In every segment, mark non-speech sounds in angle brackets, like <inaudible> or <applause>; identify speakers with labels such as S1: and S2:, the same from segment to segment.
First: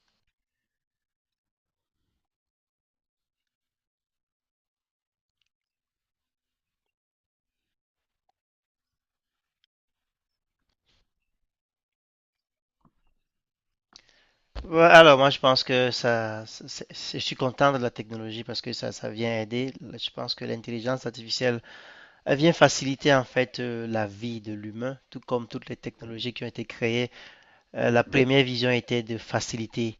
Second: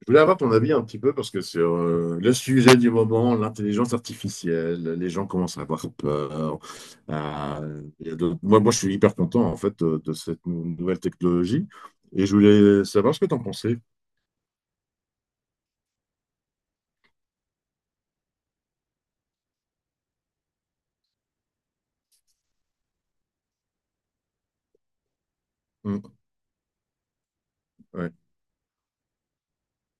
S1: Je voulais avoir ton avis un petit peu parce que sur le sujet du moment, l'intelligence artificielle, les gens commencent à avoir peur. Il y a d'autres- moi, moi, Je suis hyper content en fait de cette nouvelle technologie et je voulais savoir ce que tu en pensais.
S2: Ouais, alors, moi, je pense que ça, je suis content de la technologie parce que ça vient aider. Je pense que l'intelligence artificielle elle vient faciliter en fait la vie de l'humain, tout comme toutes les
S1: Mm.
S2: technologies qui ont été créées. La, oui,
S1: Ouais,
S2: première vision était de faciliter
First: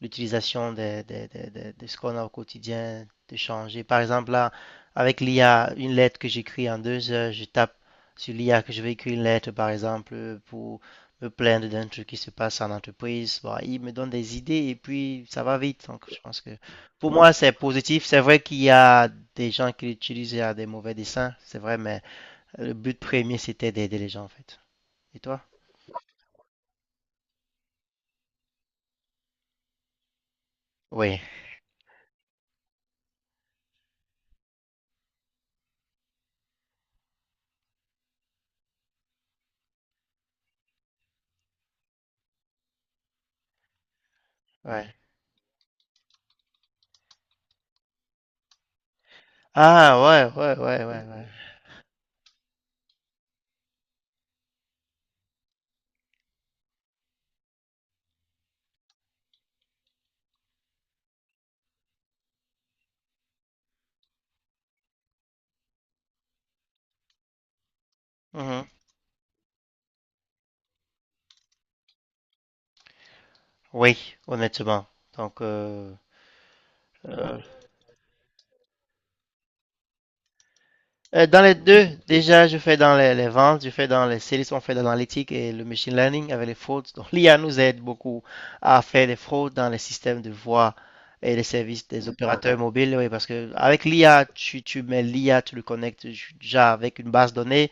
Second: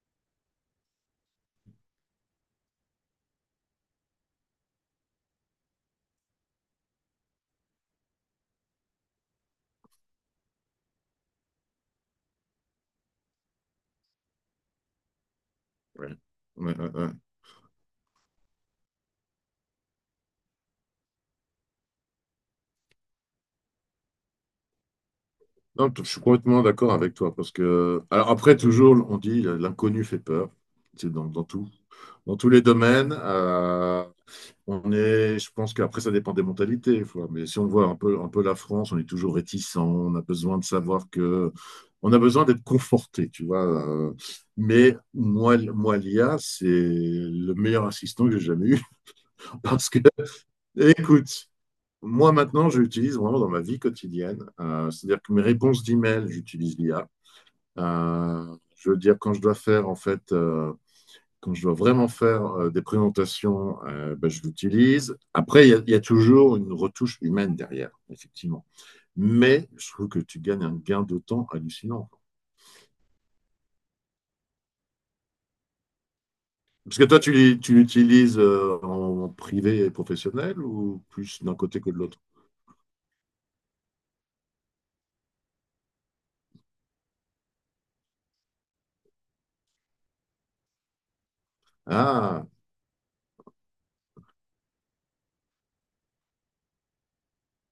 S2: l'utilisation de ce qu'on a au quotidien, de changer. Par exemple, là, avec l'IA, une lettre que j'écris en 2 heures, je tape sur l'IA que je vais écrire une lettre, par exemple, pour me plaindre d'un truc qui se passe en entreprise. Bon, il me donne des idées et puis ça va vite. Donc,
S1: ouais,
S2: je pense que
S1: ouais, ouais,
S2: pour
S1: ouais.
S2: moi, c'est positif. C'est vrai qu'il y a des gens qui l'utilisent à des mauvais desseins, c'est vrai, mais le but premier, c'était d'aider les gens, en fait. Et toi?
S1: Non, t- Je suis complètement d'accord avec toi parce que, alors après, toujours, on dit l'inconnu fait peur. C'est
S2: Oui,
S1: dans tout, dans tous les domaines. Je pense qu'après, ça dépend des mentalités des fois. Mais si on voit un peu la France, on est toujours réticent. On a besoin de savoir que. On a besoin d'être conforté, tu vois.
S2: ouais.
S1: Mais moi, l'IA, c'est le meilleur assistant que j'ai jamais eu. <laughs> Parce que,
S2: Ah, ouais, ouais, ouais, ouais, ouais.
S1: Écoute, moi, maintenant, je l'utilise vraiment dans ma vie quotidienne. C'est-à-dire que mes réponses d'email, j'utilise l'IA. Je veux dire, quand je dois faire, en fait. Quand je dois vraiment faire des présentations, ben, je l'utilise. Après, y a toujours une retouche humaine derrière, effectivement.
S2: Mhm.
S1: Mais je trouve que tu gagnes un gain de temps hallucinant.
S2: Oui, honnêtement. Donc, euh,
S1: Parce que toi,
S2: euh,
S1: tu l'utilises en privé et professionnel ou
S2: Dans
S1: plus
S2: les
S1: d'un côté
S2: deux,
S1: que de l'autre?
S2: déjà, je fais dans les ventes, je fais dans les services, on fait dans l'analytique et le machine learning avec les fraudes. Donc, l'IA nous aide beaucoup à faire des fraudes dans les systèmes de voix et les services des
S1: Ah,
S2: opérateurs mobiles. Oui, parce que avec l'IA, tu mets l'IA, tu le connectes déjà avec une base de données,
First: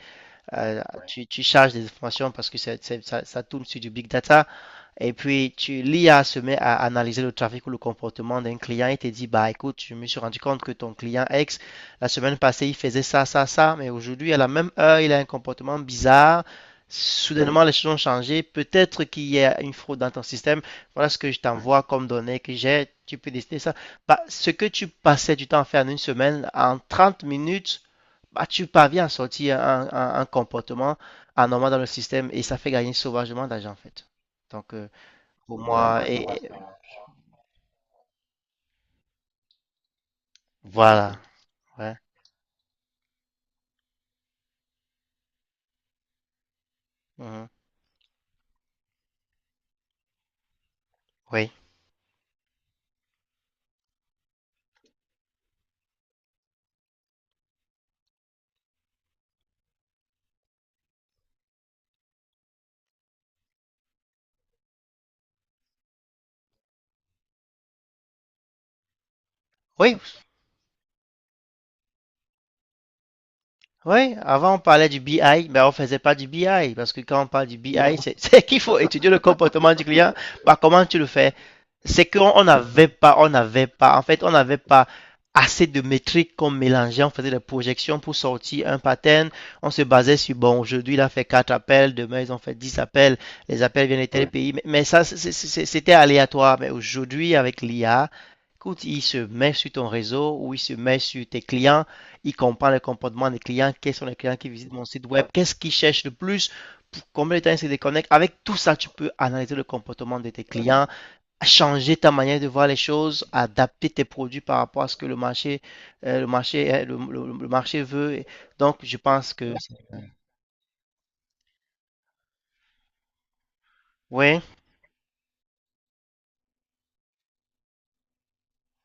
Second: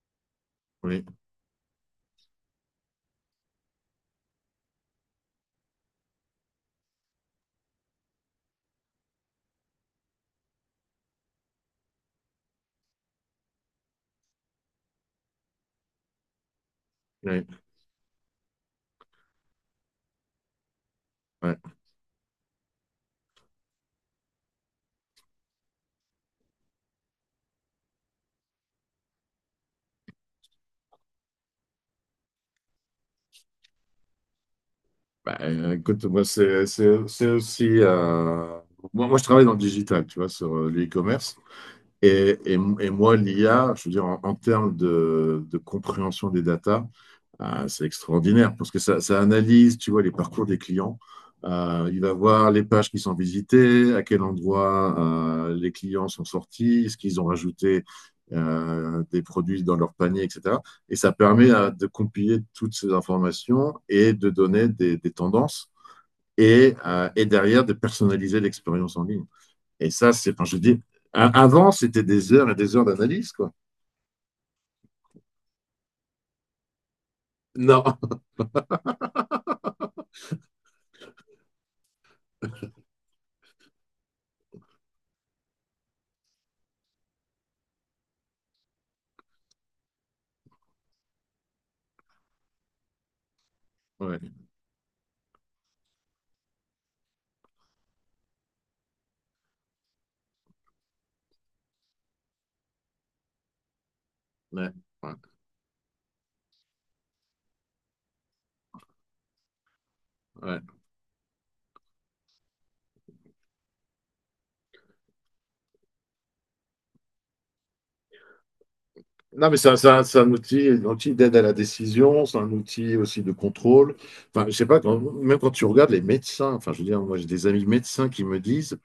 S2: euh,
S1: oui,
S2: tu charges des informations parce que ça, ça tourne sur du big data. Et puis, tu, l'IA se met à analyser le trafic ou le comportement d'un client et te dit, bah écoute, je me suis rendu compte que ton client X, la semaine passée, il faisait ça, ça, ça, mais aujourd'hui, à la même heure, il a un comportement bizarre.
S1: oui,
S2: Soudainement, les choses ont changé. Peut-être qu'il y a une fraude dans ton système. Voilà ce que je
S1: ouais.
S2: t'envoie comme données que j'ai. Tu peux décider ça. Bah, ce que tu passais du temps à faire en une semaine, en 30 minutes, bah, tu parviens à sortir un comportement anormal dans le système et ça fait gagner sauvagement d'argent, en fait. Donc, euh,
S1: Bah,
S2: pour moi.
S1: écoute,
S2: Et
S1: moi, c'est aussi. Moi, je travaille dans le digital, tu vois, sur
S2: voilà.
S1: l'e-commerce.
S2: Ouais.
S1: Et moi, l'IA, je veux dire, en, en termes de compréhension des datas,
S2: Mhm.
S1: c'est extraordinaire parce que ça analyse, tu vois, les parcours des clients.
S2: Oui.
S1: Il va voir les pages qui sont visitées, à quel endroit les clients sont sortis, ce qu'ils ont rajouté des produits dans leur panier, etc. Et ça permet de compiler toutes ces informations et de donner des tendances et et derrière de personnaliser l'expérience en ligne. Et
S2: Oui,
S1: ça, c'est, enfin, je dis, avant, c'était des heures et des heures d'analyse, quoi.
S2: Oui, avant on parlait du BI, mais on faisait pas du BI, parce que quand on parle du BI,
S1: Non.
S2: c'est <laughs> c'est qu'il faut étudier le comportement du client. Bah, comment tu le fais? C'est qu'on n'avait pas, on n'avait pas, en fait, on n'avait pas assez de métriques qu'on mélangeait, on faisait des projections pour sortir un pattern, on se basait sur, bon, aujourd'hui, il a fait 4 appels, demain, ils ont fait 10 appels, les appels viennent de
S1: Ouais,
S2: tel, ouais, pays, mais, ça, c'est- c'était aléatoire, mais aujourd'hui, avec l'IA, écoute, il se met sur ton réseau ou il se met sur tes clients, il comprend le comportement des clients, quels sont les clients qui
S1: ouais,
S2: visitent mon site
S1: ouais,
S2: web, qu'est-ce qu'ils cherchent le plus, pour combien de temps ils se déconnectent. Avec tout ça, tu peux analyser le comportement de tes
S1: ouais.
S2: clients, changer ta manière de voir les choses, adapter tes produits par rapport à ce que le marché, le marché veut. Et donc, je pense
S1: Non,
S2: que
S1: mais c'est un- Outil, un outil d'aide à la décision, c'est un outil aussi de contrôle.
S2: oui.
S1: Enfin, je sais pas, même quand tu regardes les médecins, enfin, je veux dire, moi, j'ai des amis médecins qui me disent,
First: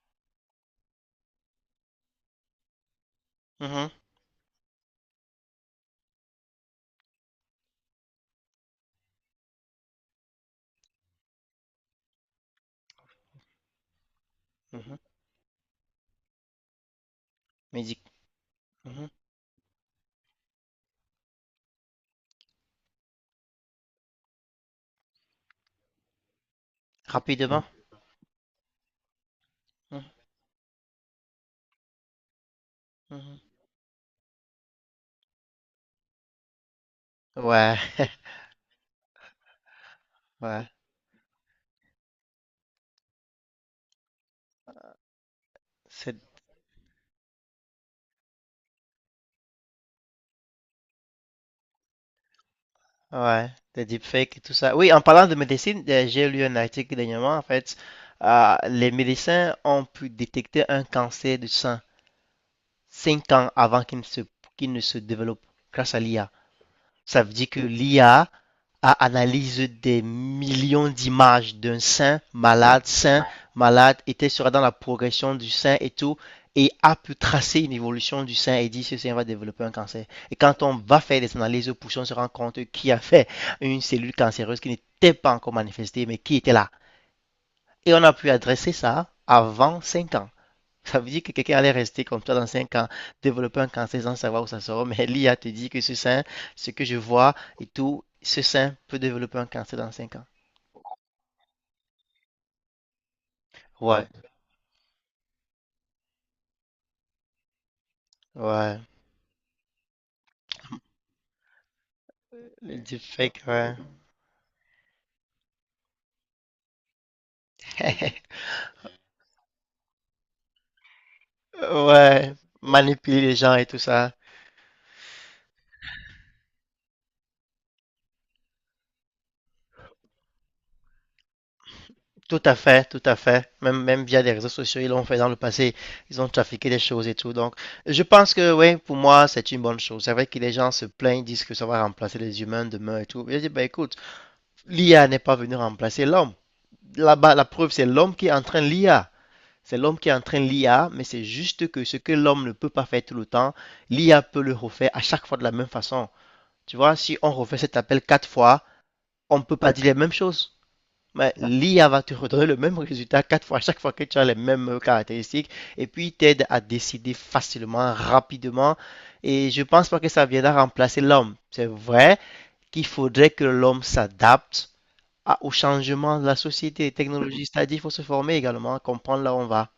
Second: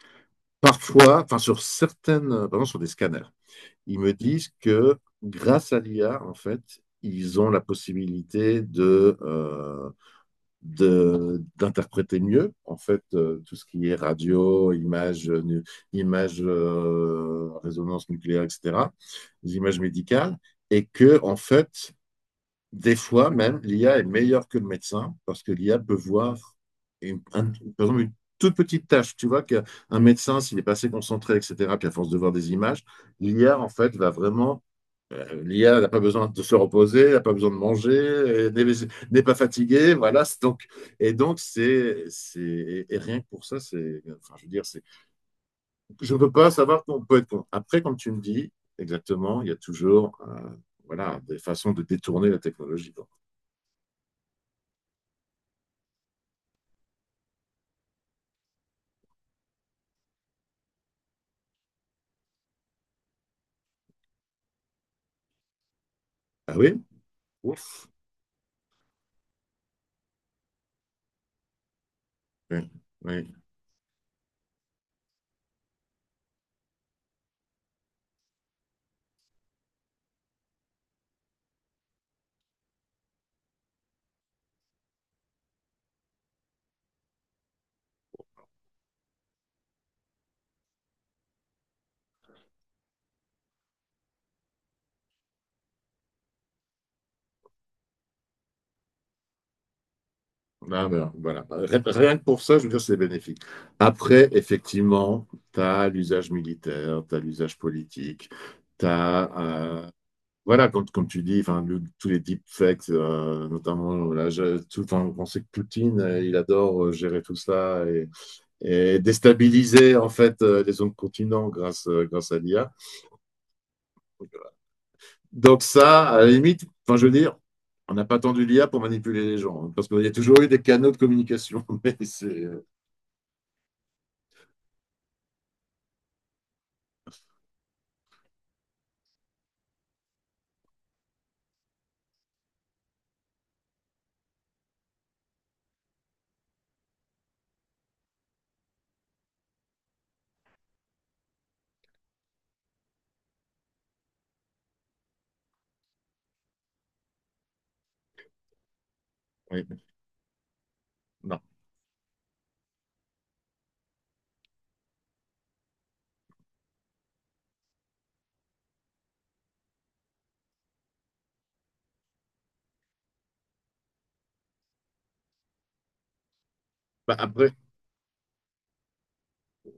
S1: parfois, enfin, sur certaines, par exemple, sur des scanners,
S2: Mhm,
S1: ils me disent que grâce à l'IA, en fait, ils ont la possibilité de, d'interpréter mieux en fait tout ce qui est radio,
S2: mhm.
S1: images, images,
S2: Mais
S1: résonance nucléaire, etc.,
S2: mhm.
S1: les images médicales, et que en fait des fois même l'IA est meilleure que le médecin parce que l'IA peut voir une, un-
S2: Rapidement.
S1: par exemple, une toute petite tâche. Tu vois qu'un
S2: Mhm,
S1: médecin s'il est pas assez concentré, etc., puis à force de voir des images,
S2: mhm.
S1: l'IA en fait va vraiment L'IA n'a pas besoin de se reposer, n'a pas besoin de
S2: Ouais,
S1: manger,
S2: <laughs>
S1: n'est pas fatiguée, voilà.
S2: ouais.
S1: Et donc, c'est, c'est, et rien que pour ça, c'est, enfin, je veux dire, c'est, je
S2: C'est
S1: ne peux pas savoir qu'on peut être con. Après, comme tu me dis, exactement, il y a toujours, voilà, des façons de détourner la technologie, quoi.
S2: Ouais, des deepfakes et tout ça. Oui, en parlant de médecine, j'ai lu un article dernièrement, en fait, les médecins ont pu détecter un cancer du sein 5 ans avant qu'il ne se développe grâce à l'IA.
S1: Ah oui?
S2: Ça veut dire que
S1: Ouf.
S2: l'IA a analysé des millions d'images d'un
S1: Oui.
S2: sein
S1: Oui.
S2: malade, était sera dans la progression du sein et tout, et a pu tracer une évolution du sein et dit ce sein va développer un cancer. Et quand on va faire des analyses poussées, on se rend compte qui a fait une cellule cancéreuse qui n'était pas encore manifestée, mais qui était là. Et on a pu adresser ça avant 5 ans. Ça veut dire que quelqu'un allait rester comme toi dans 5 ans, développer un cancer sans savoir où ça sera. Mais l'IA te dit que ce sein, ce que je vois et tout, ce sein peut développer un cancer dans 5 ans.
S1: Ah, ben, voilà. Rien que pour ça, je veux dire, c'est bénéfique.
S2: Ouais,
S1: Après, effectivement, tu as l'usage militaire, tu as l'usage politique,
S2: ouais.
S1: tu as Voilà, comme tu dis, enfin, tous les
S2: Le
S1: deepfakes,
S2: deepfake, ouais.
S1: notamment, là, tout, enfin, on sait que Poutine, il adore gérer tout ça
S2: <laughs>
S1: et déstabiliser en fait les zones continents grâce, grâce
S2: Ouais.
S1: à l'IA.
S2: Manipuler les gens et tout ça.
S1: Donc ça, à la limite, enfin, je veux dire, on n'a pas attendu l'IA pour manipuler les gens, hein, parce qu'il y a toujours eu des canaux de communication. <laughs> Mais c'est,
S2: Tout à fait, tout à fait. Même, même via les réseaux sociaux, ils l'ont fait dans le passé. Ils ont trafiqué des choses et tout. Donc, je pense que, oui, pour moi, c'est une bonne chose. C'est vrai que les gens se plaignent, disent que ça va remplacer les humains demain et tout. Je dis, bah écoute, l'IA n'est pas venue remplacer l'homme. Là-bas, la preuve, c'est l'homme qui entraîne l'IA. C'est l'homme qui entraîne l'IA, mais c'est juste que ce que l'homme ne peut pas faire tout le temps, l'IA peut le refaire à chaque fois de la même façon. Tu vois, si on refait cet appel quatre fois, on ne peut pas
S1: oui,
S2: dire les mêmes choses. Mais
S1: non.
S2: l'IA va te redonner le même résultat quatre fois, à chaque fois que tu as les mêmes caractéristiques, et puis t'aide à décider facilement, rapidement. Et je pense pas que ça viendra remplacer l'homme. C'est vrai qu'il faudrait que l'homme s'adapte au changement de la société et
S1: Bah,
S2: technologie.
S1: après,
S2: C'est-à-dire, il faut se former également, comprendre là où on va.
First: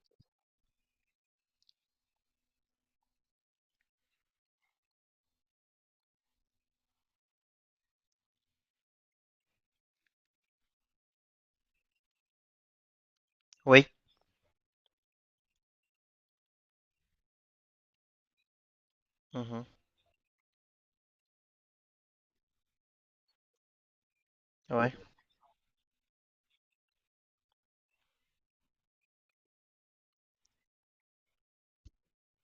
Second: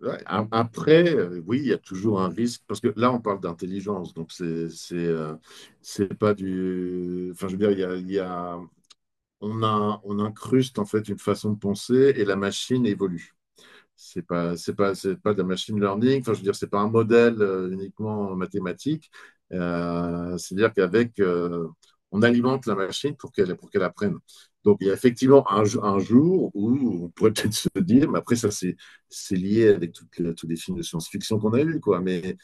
S1: Après, oui, il y a toujours un risque, parce que là, on parle d'intelligence, donc c'est c'est pas du... Enfin, je veux dire, on a, on incruste en fait une façon de penser et la machine évolue.
S2: Oui.
S1: C'est pas de la machine learning. Enfin, je veux dire, c'est pas un modèle uniquement mathématique.
S2: Mhm.
S1: Euh, c'est-à-dire qu'avec, euh, on alimente la machine pour qu'elle apprenne. Donc, il y
S2: Ouais.
S1: a effectivement un jour où on pourrait peut-être se dire, mais après ça, c'est lié avec tous les films de science-fiction qu'on a eus, quoi. Mais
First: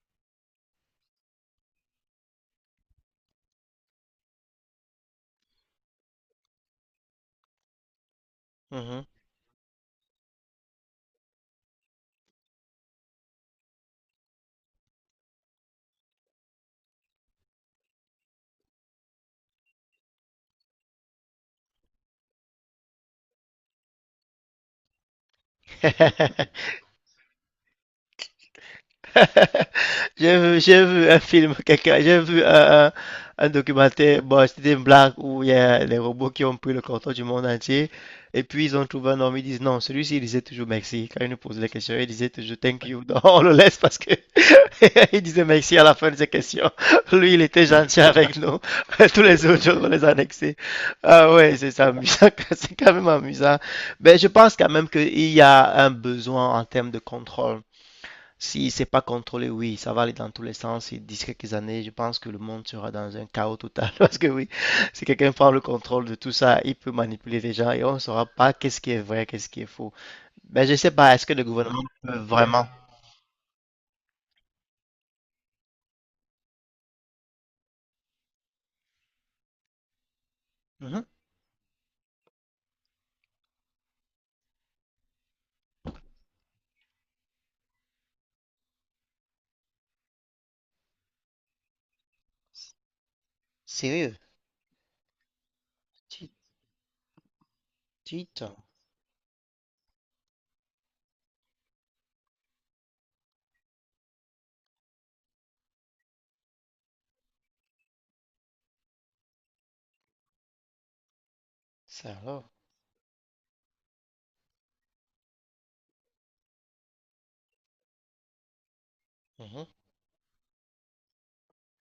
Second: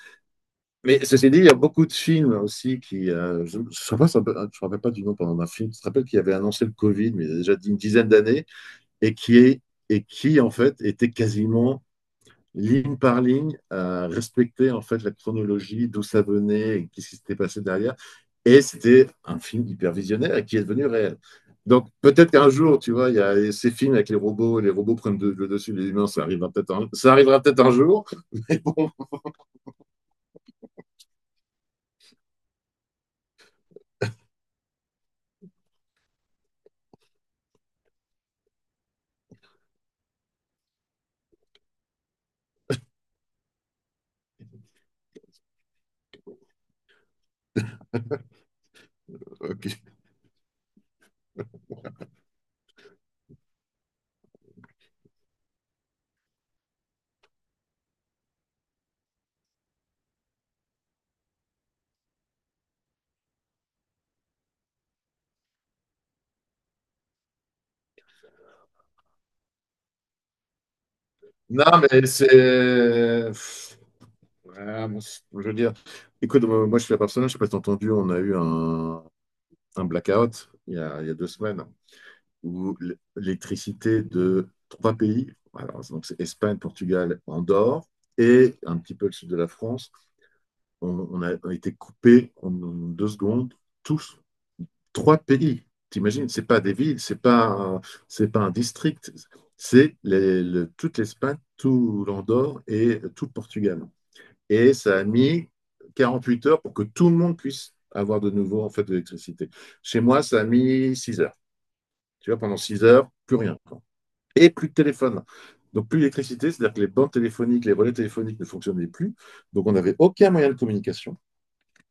S1: mais ceci dit, il y a beaucoup de films aussi qui, je ne me rappelle pas du nom pendant d'un film. Je te rappelle qu'il avait annoncé le Covid, mais il y a déjà une dizaine d'années,
S2: Mhm.
S1: et qui est et qui en fait était quasiment ligne par ligne, à respecter en fait la chronologie, d'où ça venait, et qu'est-ce qui s'était passé derrière. Et c'était un film hyper visionnaire et qui est devenu réel. Donc peut-être qu'un jour, tu vois, il y a ces films avec les robots prennent le dessus, les humains,
S2: <laughs>
S1: ça arrivera peut-être un jour.
S2: <laughs> J'ai vu un documentaire, bon, c'était une blague où il y a les robots qui ont pris le contrôle du monde entier, et puis ils ont trouvé un homme, ils disent non, celui-ci il disait toujours merci, quand ils nous posaient des questions, il disait toujours thank you, donc on le laisse parce que <laughs> il disait merci à la fin de ses questions, lui il était gentil avec nous, <laughs> tous les autres
S1: Ok.
S2: jours on les annexait, ah ouais, c'est ça, amusant, <laughs> c'est quand même amusant, mais je pense quand même qu'il y a un besoin en termes de contrôle. Si c'est pas contrôlé, oui, ça va aller dans tous les sens. Et d'ici quelques années, je pense que le monde sera dans un chaos total. <laughs> Parce que oui, si quelqu'un prend le contrôle de tout ça, il peut manipuler les gens et on ne saura pas qu'est-ce qui est vrai, qu'est-ce qui est faux. Mais je sais pas, est-ce que le
S1: Non,
S2: gouvernement
S1: mais
S2: peut
S1: c'est...
S2: vraiment...
S1: Ouais, bon, je veux dire, écoute, moi je suis la personne, je ne sais pas si t'as entendu, on a eu un blackout
S2: Mhm.
S1: il y a 2 semaines, où l'électricité de 3 pays, alors, donc c'est Espagne, Portugal, Andorre, et un petit peu le sud de la France, a été coupé en 2 secondes,
S2: Sérieux?
S1: tous, 3 pays. T'imagines,
S2: Dites,
S1: c'est pas des villes, c'est pas
S2: dites,
S1: un district, c'est toute l'Espagne, tout l'Andorre et tout le Portugal. Et ça a mis 48 heures pour que tout le monde puisse avoir de nouveau en fait de l'électricité. Chez moi, ça a mis 6 heures.
S2: ça
S1: Tu vois,
S2: alors.
S1: pendant 6 heures, plus rien et plus de téléphone. Donc plus d'électricité, c'est-à-dire que les bandes téléphoniques, les relais téléphoniques ne fonctionnaient plus. Donc
S2: Mhm.
S1: on n'avait aucun moyen de communication.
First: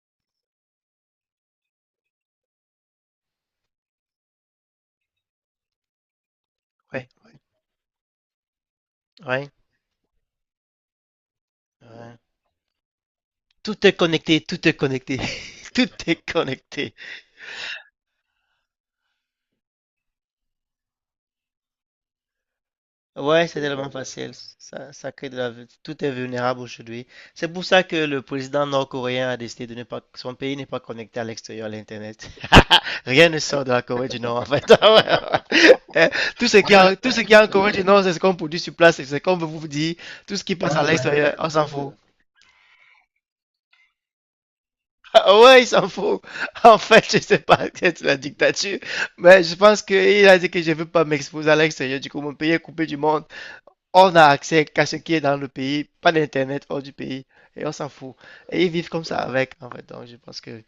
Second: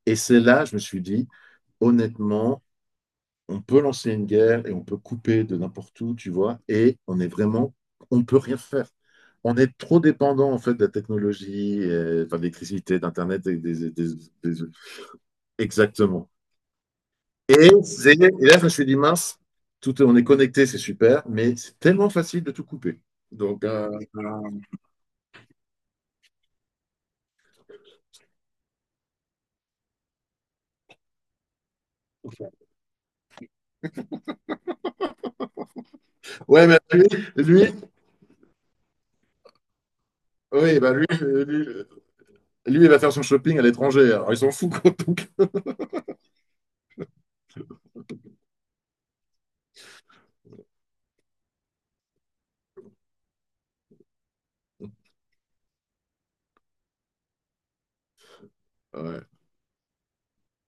S1: Et c'est là, je me suis dit, honnêtement, on peut lancer une guerre et on peut couper de n'importe où, tu vois, et
S2: Ouais,
S1: on est vraiment, on ne peut rien faire.
S2: ouais,
S1: On est trop dépendant en fait de la technologie,
S2: ouais.
S1: et, enfin, de l'électricité, d'internet,
S2: Tout est connecté,
S1: des-
S2: tout est connecté. <laughs> Tout est
S1: exactement.
S2: connecté.
S1: Et là, je me suis dit mince, tout, on est connecté, c'est super, mais c'est tellement facile de tout couper.
S2: Ouais, c'est
S1: Donc
S2: tellement
S1: euh,
S2: facile. Ça crée de la... Tout est vulnérable aujourd'hui. C'est pour ça que le président nord-coréen a décidé de ne pas... Son pays n'est pas connecté à l'extérieur, à l'Internet. <laughs> Rien ne sort de la Corée du Nord, en fait. <laughs> Eh, tout ce
S1: Ouais,
S2: qui
S1: mais
S2: a...
S1: lui,
S2: tout ce qui est en
S1: lui,
S2: Corée du Nord, c'est ce qu'on produit sur place. Et c'est comme vous dit. Tout ce qui passe
S1: oui,
S2: à
S1: bah
S2: l'extérieur, on s'en fout. <laughs>
S1: lui, il va faire son shopping à l'étranger. Alors, il s'en fout, quoi, donc.
S2: Ah, ouais, il s'en fout. <laughs> En fait, je sais pas, <laughs> c'est la dictature. Mais je pense qu'il a dit que je veux pas m'exposer à l'extérieur. Du coup, mon pays est coupé du monde. On a accès qu'à ce qui est dans le pays, pas d'internet hors du pays, et on s'en fout. Et ils vivent comme ça
S1: Ouais.
S2: avec, en fait. Donc, je pense que,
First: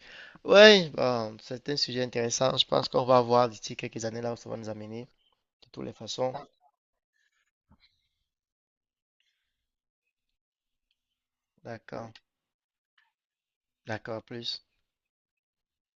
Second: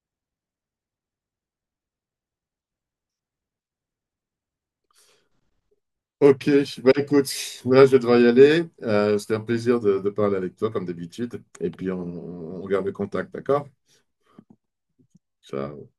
S2: ouais, bon, c'est un sujet intéressant. Je pense qu'on va voir d'ici quelques années là où ça va nous amener, de toutes les façons.
S1: Ok, bah écoute, là, je vais devoir y aller. C'était un plaisir de parler avec toi, comme d'habitude. Et puis,
S2: D'accord,
S1: on garde le contact, d'accord?
S2: d'accord, à plus.
S1: Ciao.